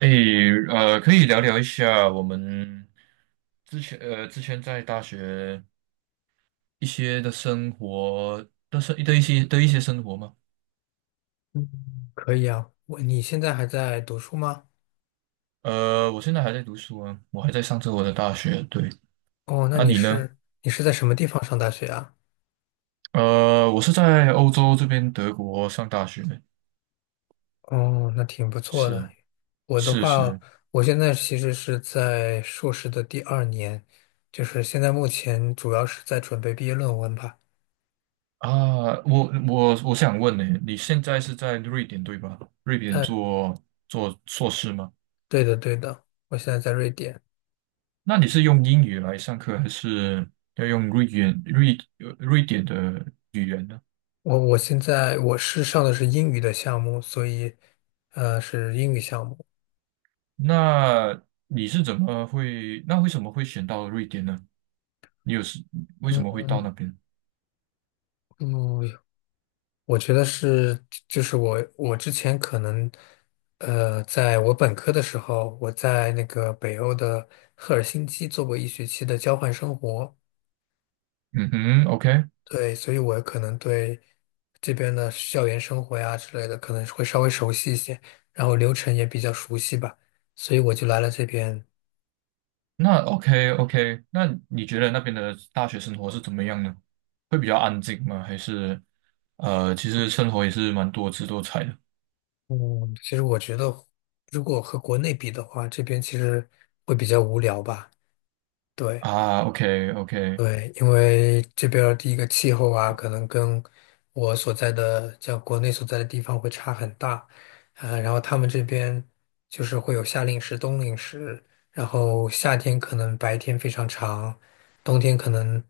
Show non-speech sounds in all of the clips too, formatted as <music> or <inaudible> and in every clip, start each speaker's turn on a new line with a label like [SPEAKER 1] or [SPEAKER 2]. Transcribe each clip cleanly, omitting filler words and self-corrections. [SPEAKER 1] 诶，可以聊聊一下我们之前在大学一些的生活的生的一些的一些生活吗？
[SPEAKER 2] 嗯，可以啊。你现在还在读书吗？
[SPEAKER 1] 我现在还在读书啊，我还在上着我的大学。对，
[SPEAKER 2] 哦，那
[SPEAKER 1] 那
[SPEAKER 2] 你
[SPEAKER 1] 你呢？
[SPEAKER 2] 是你是在什么地方上大学啊？
[SPEAKER 1] 我是在欧洲这边德国上大学的，
[SPEAKER 2] 哦，那挺不错的。
[SPEAKER 1] 是
[SPEAKER 2] 我的
[SPEAKER 1] 是
[SPEAKER 2] 话，
[SPEAKER 1] 是
[SPEAKER 2] 我现在其实是在硕士的第二年，就是现在目前主要是在准备毕业论文吧。
[SPEAKER 1] 啊，我想问呢，你现在是在瑞典对吧？瑞典
[SPEAKER 2] 嗯，
[SPEAKER 1] 做硕士吗？
[SPEAKER 2] 对的，对的，我现在在瑞典。
[SPEAKER 1] 那你是用英语来上课，还是要用瑞典的语言呢？
[SPEAKER 2] 我现在我是上的是英语的项目，所以是英语项目。
[SPEAKER 1] 那那为什么会选到瑞典呢？你有是为
[SPEAKER 2] 嗯
[SPEAKER 1] 什么会到
[SPEAKER 2] 嗯，
[SPEAKER 1] 那边？
[SPEAKER 2] 嗯我觉得是，就是我之前可能，在我本科的时候，我在那个北欧的赫尔辛基做过1学期的交换生活，
[SPEAKER 1] 嗯哼，OK，
[SPEAKER 2] 对，所以我可能对这边的校园生活呀之类的可能会稍微熟悉一些，然后流程也比较熟悉吧，所以我就来了这边。
[SPEAKER 1] 那 OK OK，那你觉得那边的大学生活是怎么样呢？会比较安静吗？还是其实生活也是蛮多姿多彩的
[SPEAKER 2] 嗯，其实我觉得，如果和国内比的话，这边其实会比较无聊吧，对。
[SPEAKER 1] 啊？OK OK
[SPEAKER 2] 对，因为这边儿第一个气候啊，可能跟我所在的像国内所在的地方会差很大，然后他们这边就是会有夏令时、冬令时，然后夏天可能白天非常长，冬天可能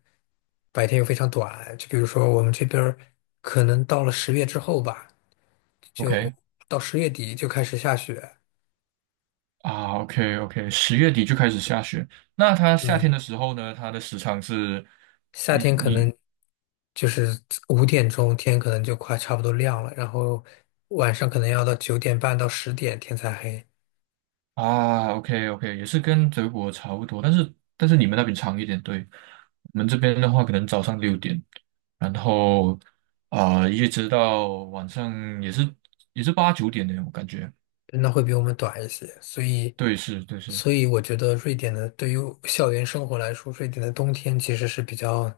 [SPEAKER 2] 白天又非常短。就比如说我们这边儿可能到了十月之后吧，就
[SPEAKER 1] OK，
[SPEAKER 2] 到10月底就开始下雪。
[SPEAKER 1] 啊，OK OK，10月底就开始下雪。那它夏
[SPEAKER 2] 对。
[SPEAKER 1] 天的时候呢，它的时长是，
[SPEAKER 2] 夏
[SPEAKER 1] 你
[SPEAKER 2] 天可
[SPEAKER 1] 你
[SPEAKER 2] 能就是5点钟天可能就快差不多亮了，然后晚上可能要到9点半到10点天才黑，
[SPEAKER 1] 啊，OK OK，也是跟德国差不多，但是你们那边长一点，对。我们这边的话，可能早上6点，然后一直到晚上也是8、9点的，我感觉。
[SPEAKER 2] 那会比我们短一些。所以，
[SPEAKER 1] 对，是，
[SPEAKER 2] 所以我觉得瑞典的对于校园生活来说，瑞典的冬天其实是比较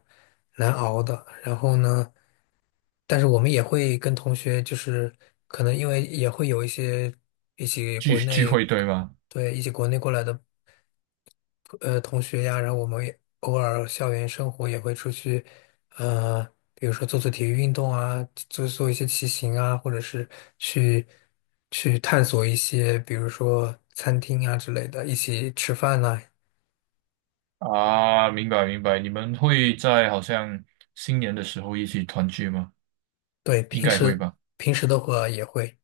[SPEAKER 2] 难熬的。然后呢，但是我们也会跟同学，就是可能因为也会有一些一起
[SPEAKER 1] 聚
[SPEAKER 2] 国
[SPEAKER 1] 聚
[SPEAKER 2] 内，
[SPEAKER 1] 会，对吗？
[SPEAKER 2] 对，一起国内过来的。同学呀，然后我们也偶尔校园生活也会出去，呃，比如说做做体育运动啊，做做一些骑行啊，或者是去去探索一些，比如说餐厅啊之类的，一起吃饭呐、
[SPEAKER 1] 啊，明白明白，你们会在好像新年的时候一起团聚吗？
[SPEAKER 2] 对，
[SPEAKER 1] 应
[SPEAKER 2] 平
[SPEAKER 1] 该会
[SPEAKER 2] 时
[SPEAKER 1] 吧。
[SPEAKER 2] 平时的话也会。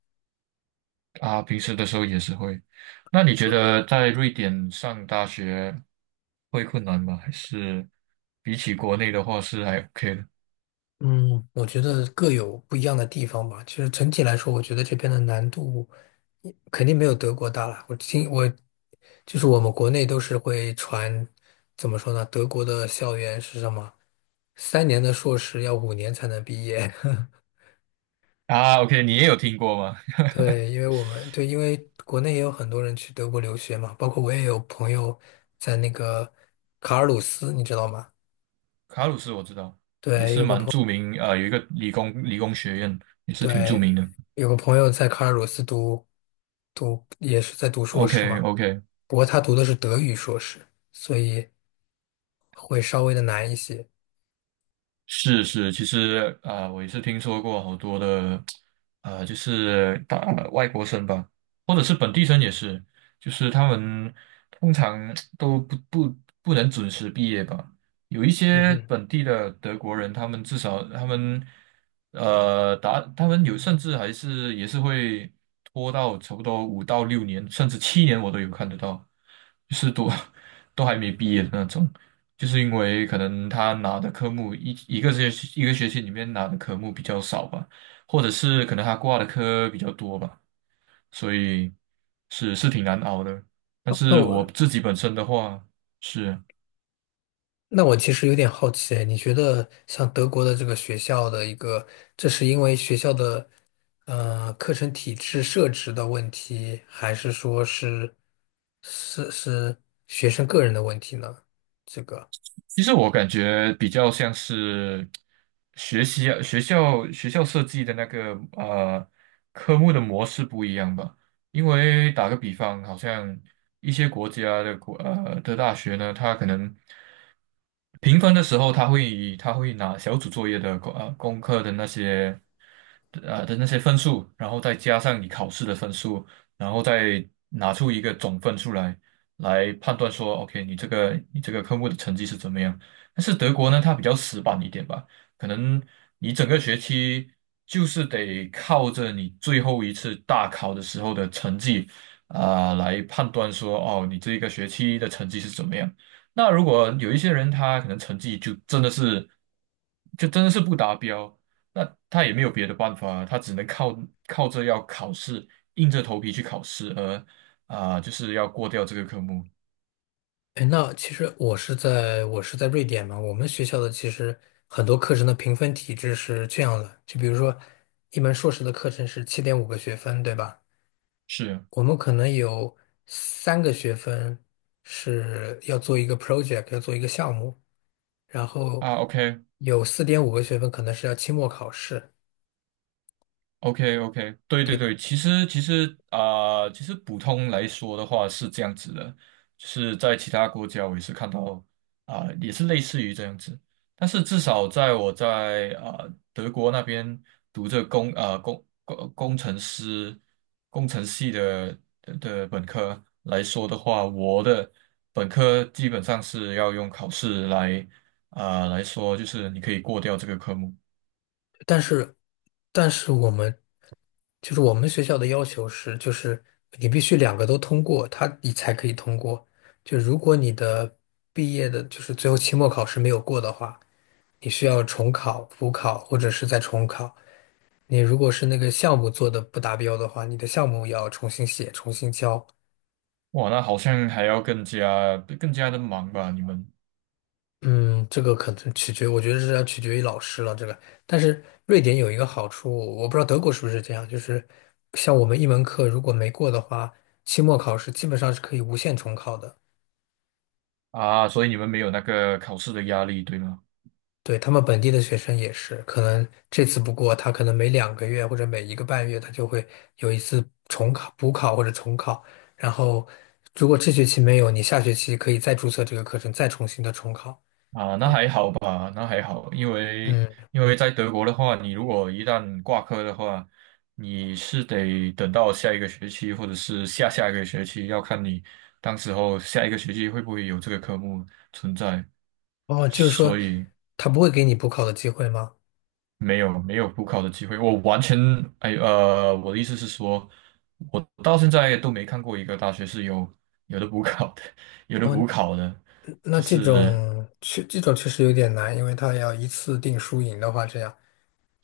[SPEAKER 1] 啊，平时的时候也是会。那你觉得在瑞典上大学会困难吗？还是比起国内的话是还 OK 的？
[SPEAKER 2] 嗯，我觉得各有不一样的地方吧。其实整体来说，我觉得这边的难度肯定没有德国大了。我就是我们国内都是会传，怎么说呢？德国的校园是什么？3年的硕士要5年才能毕业。<laughs>
[SPEAKER 1] 啊，OK，你也有听过吗？
[SPEAKER 2] 对，因为我们对，因为国内也有很多人去德国留学嘛，包括我也有朋友在那个卡尔鲁斯，你知道吗？
[SPEAKER 1] <laughs> 卡鲁斯我知道，也
[SPEAKER 2] 对，
[SPEAKER 1] 是
[SPEAKER 2] 有个
[SPEAKER 1] 蛮
[SPEAKER 2] 朋。
[SPEAKER 1] 著名，啊，有一个理工学院也是挺著名
[SPEAKER 2] 对，
[SPEAKER 1] 的。
[SPEAKER 2] 有个朋友在卡尔鲁斯读，也是在读硕
[SPEAKER 1] o
[SPEAKER 2] 士
[SPEAKER 1] k
[SPEAKER 2] 嘛，
[SPEAKER 1] o k
[SPEAKER 2] 不过他读的是德语硕士，所以会稍微的难一些。
[SPEAKER 1] 是是，其实我也是听说过好多的，就是外国生吧，或者是本地生也是，就是他们通常都不能准时毕业吧。有一
[SPEAKER 2] 嗯
[SPEAKER 1] 些
[SPEAKER 2] 哼，
[SPEAKER 1] 本地的德国人，他们至少他们呃达他们有甚至也是会拖到差不多5到6年，甚至7年我都有看得到，就是都 <laughs> 都还没毕业的那种。就是因为可能他拿的科目一个学期一个学期里面拿的科目比较少吧，或者是可能他挂的科比较多吧，所以是挺难熬的。但
[SPEAKER 2] 那
[SPEAKER 1] 是我
[SPEAKER 2] 我
[SPEAKER 1] 自己本身的话，是。
[SPEAKER 2] 那我其实有点好奇，你觉得像德国的这个学校的一个，这是因为学校的课程体制设置的问题，还是说是学生个人的问题呢？这个。
[SPEAKER 1] 其实我感觉比较像是学习啊学校设计的那个科目的模式不一样吧。因为打个比方，好像一些国家的的大学呢，它可能评分的时候，他会拿小组作业的功课的那些分数，然后再加上你考试的分数，然后再拿出一个总分出来。来判断说，OK，你这个科目的成绩是怎么样。但是德国呢，它比较死板一点吧，可能你整个学期就是得靠着你最后一次大考的时候的成绩啊，来判断说，哦，你这一个学期的成绩是怎么样。那如果有一些人他可能成绩就真的是，不达标，那他也没有别的办法，他只能靠着要考试，硬着头皮去考试。啊，就是要过掉这个科目。
[SPEAKER 2] 哎，那其实我是在瑞典嘛，我们学校的其实很多课程的评分体制是这样的，就比如说一门硕士的课程是7.5个学分，对吧？
[SPEAKER 1] 是
[SPEAKER 2] 我们可能有3个学分是要做一个 project，要做一个项目，然后
[SPEAKER 1] 啊，OK，
[SPEAKER 2] 有4.5个学分可能是要期末考试。
[SPEAKER 1] OK OK，对对
[SPEAKER 2] 对。
[SPEAKER 1] 对，其实普通来说的话是这样子的，就是在其他国家我也是看到也是类似于这样子，但是至少在我在啊、呃德国那边读这工啊、工工工程师工程系的本科来说的话，我的本科基本上是要用考试来说，就是你可以过掉这个科目。
[SPEAKER 2] 但是，但是就是我们学校的要求是，就是你必须两个都通过，他你才可以通过。就如果你的毕业的，就是最后期末考试没有过的话，你需要重考、补考或者是再重考。你如果是那个项目做的不达标的话，你的项目要重新写、重新交。
[SPEAKER 1] 哇，那好像还要更加的忙吧？你们
[SPEAKER 2] 嗯，这个可能我觉得是要取决于老师了。这个，但是瑞典有一个好处，我不知道德国是不是这样，就是像我们一门课如果没过的话，期末考试基本上是可以无限重考的。
[SPEAKER 1] 啊，所以你们没有那个考试的压力，对吗？
[SPEAKER 2] 对，他们本地的学生也是，可能这次不过，他可能每2个月或者每1个半月，他就会有一次重考、补考或者重考。然后，如果这学期没有，你下学期可以再注册这个课程，再重新的重考。
[SPEAKER 1] 啊，那
[SPEAKER 2] 就
[SPEAKER 1] 还好吧，那还好，因为
[SPEAKER 2] 嗯，
[SPEAKER 1] 因为在德国的话，你如果一旦挂科的话，你是得等到下一个学期或者是下下一个学期，要看你当时候下一个学期会不会有这个科目存在。
[SPEAKER 2] 哦，就是说，
[SPEAKER 1] 所以，
[SPEAKER 2] 他不会给你补考的机会吗？
[SPEAKER 1] 没有没有补考的机会，我完全哎呃，我的意思是说，我到现在都没看过一个大学是有的补考的，<laughs> 有的
[SPEAKER 2] 哦，
[SPEAKER 1] 补考的，
[SPEAKER 2] 那
[SPEAKER 1] 就
[SPEAKER 2] 这种
[SPEAKER 1] 是
[SPEAKER 2] 确这种确实有点难，因为他要一次定输赢的话，这样，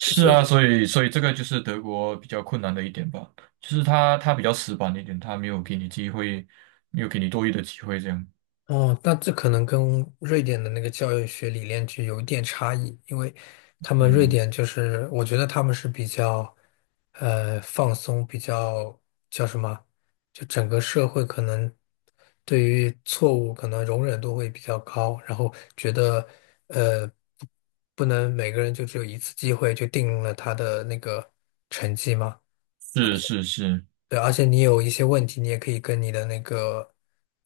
[SPEAKER 2] 所
[SPEAKER 1] 啊，
[SPEAKER 2] 以
[SPEAKER 1] 所以这个就是德国比较困难的一点吧，就是他比较死板一点，他没有给你机会，没有给你多余的机会这样，
[SPEAKER 2] 哦，那这可能跟瑞典的那个教育学理念就有一点差异，因为他们瑞
[SPEAKER 1] 嗯，
[SPEAKER 2] 典就是，我觉得他们是比较，放松，比较叫什么，就整个社会可能对于错误可能容忍度会比较高，然后觉得，呃，不不能每个人就只有一次机会就定了他的那个成绩吗？
[SPEAKER 1] 是是是，
[SPEAKER 2] 对，而且你有一些问题，你也可以跟你的那个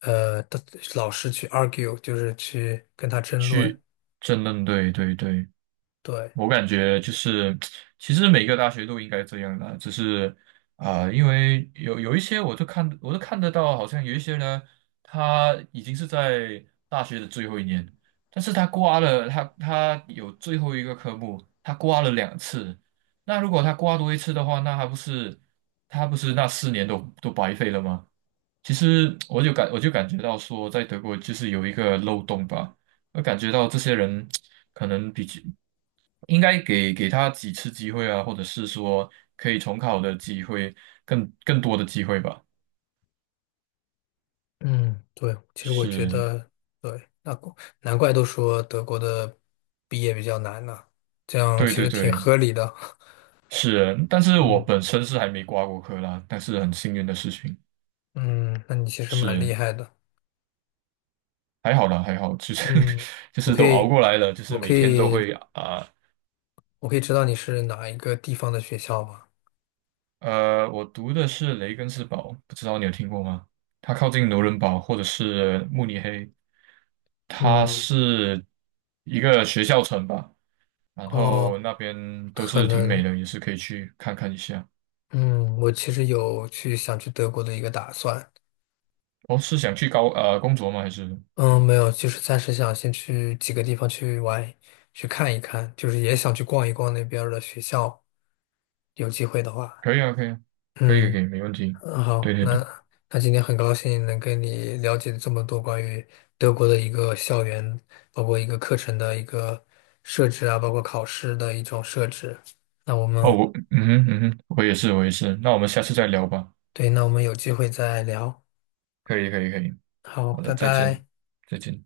[SPEAKER 2] 的老师去 argue，就是去跟他争论。
[SPEAKER 1] 争论，对对对，
[SPEAKER 2] 对，
[SPEAKER 1] 我感觉就是，其实每个大学都应该这样的，只是因为有一些我都看得到，好像有一些呢，他已经是在大学的最后一年，但是他挂了，他有最后一个科目，他挂了2次，那如果他挂多一次的话，那还不是他不是那4年都白费了吗？其实我就感觉到说，在德国就是有一个漏洞吧。我感觉到这些人可能比较应该给他几次机会啊，或者是说可以重考的机会，更多的机会吧。
[SPEAKER 2] 嗯，对，其实我觉
[SPEAKER 1] 是，
[SPEAKER 2] 得，对，那难怪都说德国的毕业比较难呢，这样
[SPEAKER 1] 对
[SPEAKER 2] 其
[SPEAKER 1] 对
[SPEAKER 2] 实挺
[SPEAKER 1] 对，
[SPEAKER 2] 合理的。
[SPEAKER 1] 是。但是我
[SPEAKER 2] 嗯
[SPEAKER 1] 本身是还没挂过科啦，但是很幸运的事情
[SPEAKER 2] <laughs> 嗯，那你其实蛮
[SPEAKER 1] 是，
[SPEAKER 2] 厉害的。
[SPEAKER 1] 还好啦，还好，就是
[SPEAKER 2] 嗯，
[SPEAKER 1] <laughs> 就
[SPEAKER 2] 我
[SPEAKER 1] 是
[SPEAKER 2] 可
[SPEAKER 1] 都熬
[SPEAKER 2] 以，
[SPEAKER 1] 过来了，就是
[SPEAKER 2] 我
[SPEAKER 1] 每
[SPEAKER 2] 可
[SPEAKER 1] 天都
[SPEAKER 2] 以，
[SPEAKER 1] 会
[SPEAKER 2] 我可以知道你是哪一个地方的学校吗？
[SPEAKER 1] 我读的是雷根斯堡，不知道你有听过吗？它靠近纽伦堡或者是慕尼黑，它
[SPEAKER 2] 嗯，
[SPEAKER 1] 是一个学校城吧。然后
[SPEAKER 2] 哦，
[SPEAKER 1] 那边都
[SPEAKER 2] 可
[SPEAKER 1] 是挺美
[SPEAKER 2] 能。
[SPEAKER 1] 的，也是可以去看看一下。
[SPEAKER 2] 嗯，我其实有去想去德国的一个打算，
[SPEAKER 1] 哦，是想去工作吗？还是
[SPEAKER 2] 嗯，没有，就是暂时想先去几个地方去玩，去看一看，就是也想去逛一逛那边儿的学校，有机会的话，
[SPEAKER 1] 可以啊，可以啊，可以
[SPEAKER 2] 嗯，
[SPEAKER 1] 可以，没问题。
[SPEAKER 2] 嗯
[SPEAKER 1] 对
[SPEAKER 2] 好，
[SPEAKER 1] 对对，
[SPEAKER 2] 那今天很高兴能跟你了解这么多关于德国的一个校园，包括一个课程的一个设置啊，包括考试的一种设置。那我
[SPEAKER 1] 哦，
[SPEAKER 2] 们，
[SPEAKER 1] 我嗯哼嗯哼，我也是我也是。那我们下次再聊吧。
[SPEAKER 2] 对，那我们有机会再聊。
[SPEAKER 1] 可以可以可以，
[SPEAKER 2] 好，
[SPEAKER 1] 好的，
[SPEAKER 2] 拜
[SPEAKER 1] 再见
[SPEAKER 2] 拜。
[SPEAKER 1] 再见。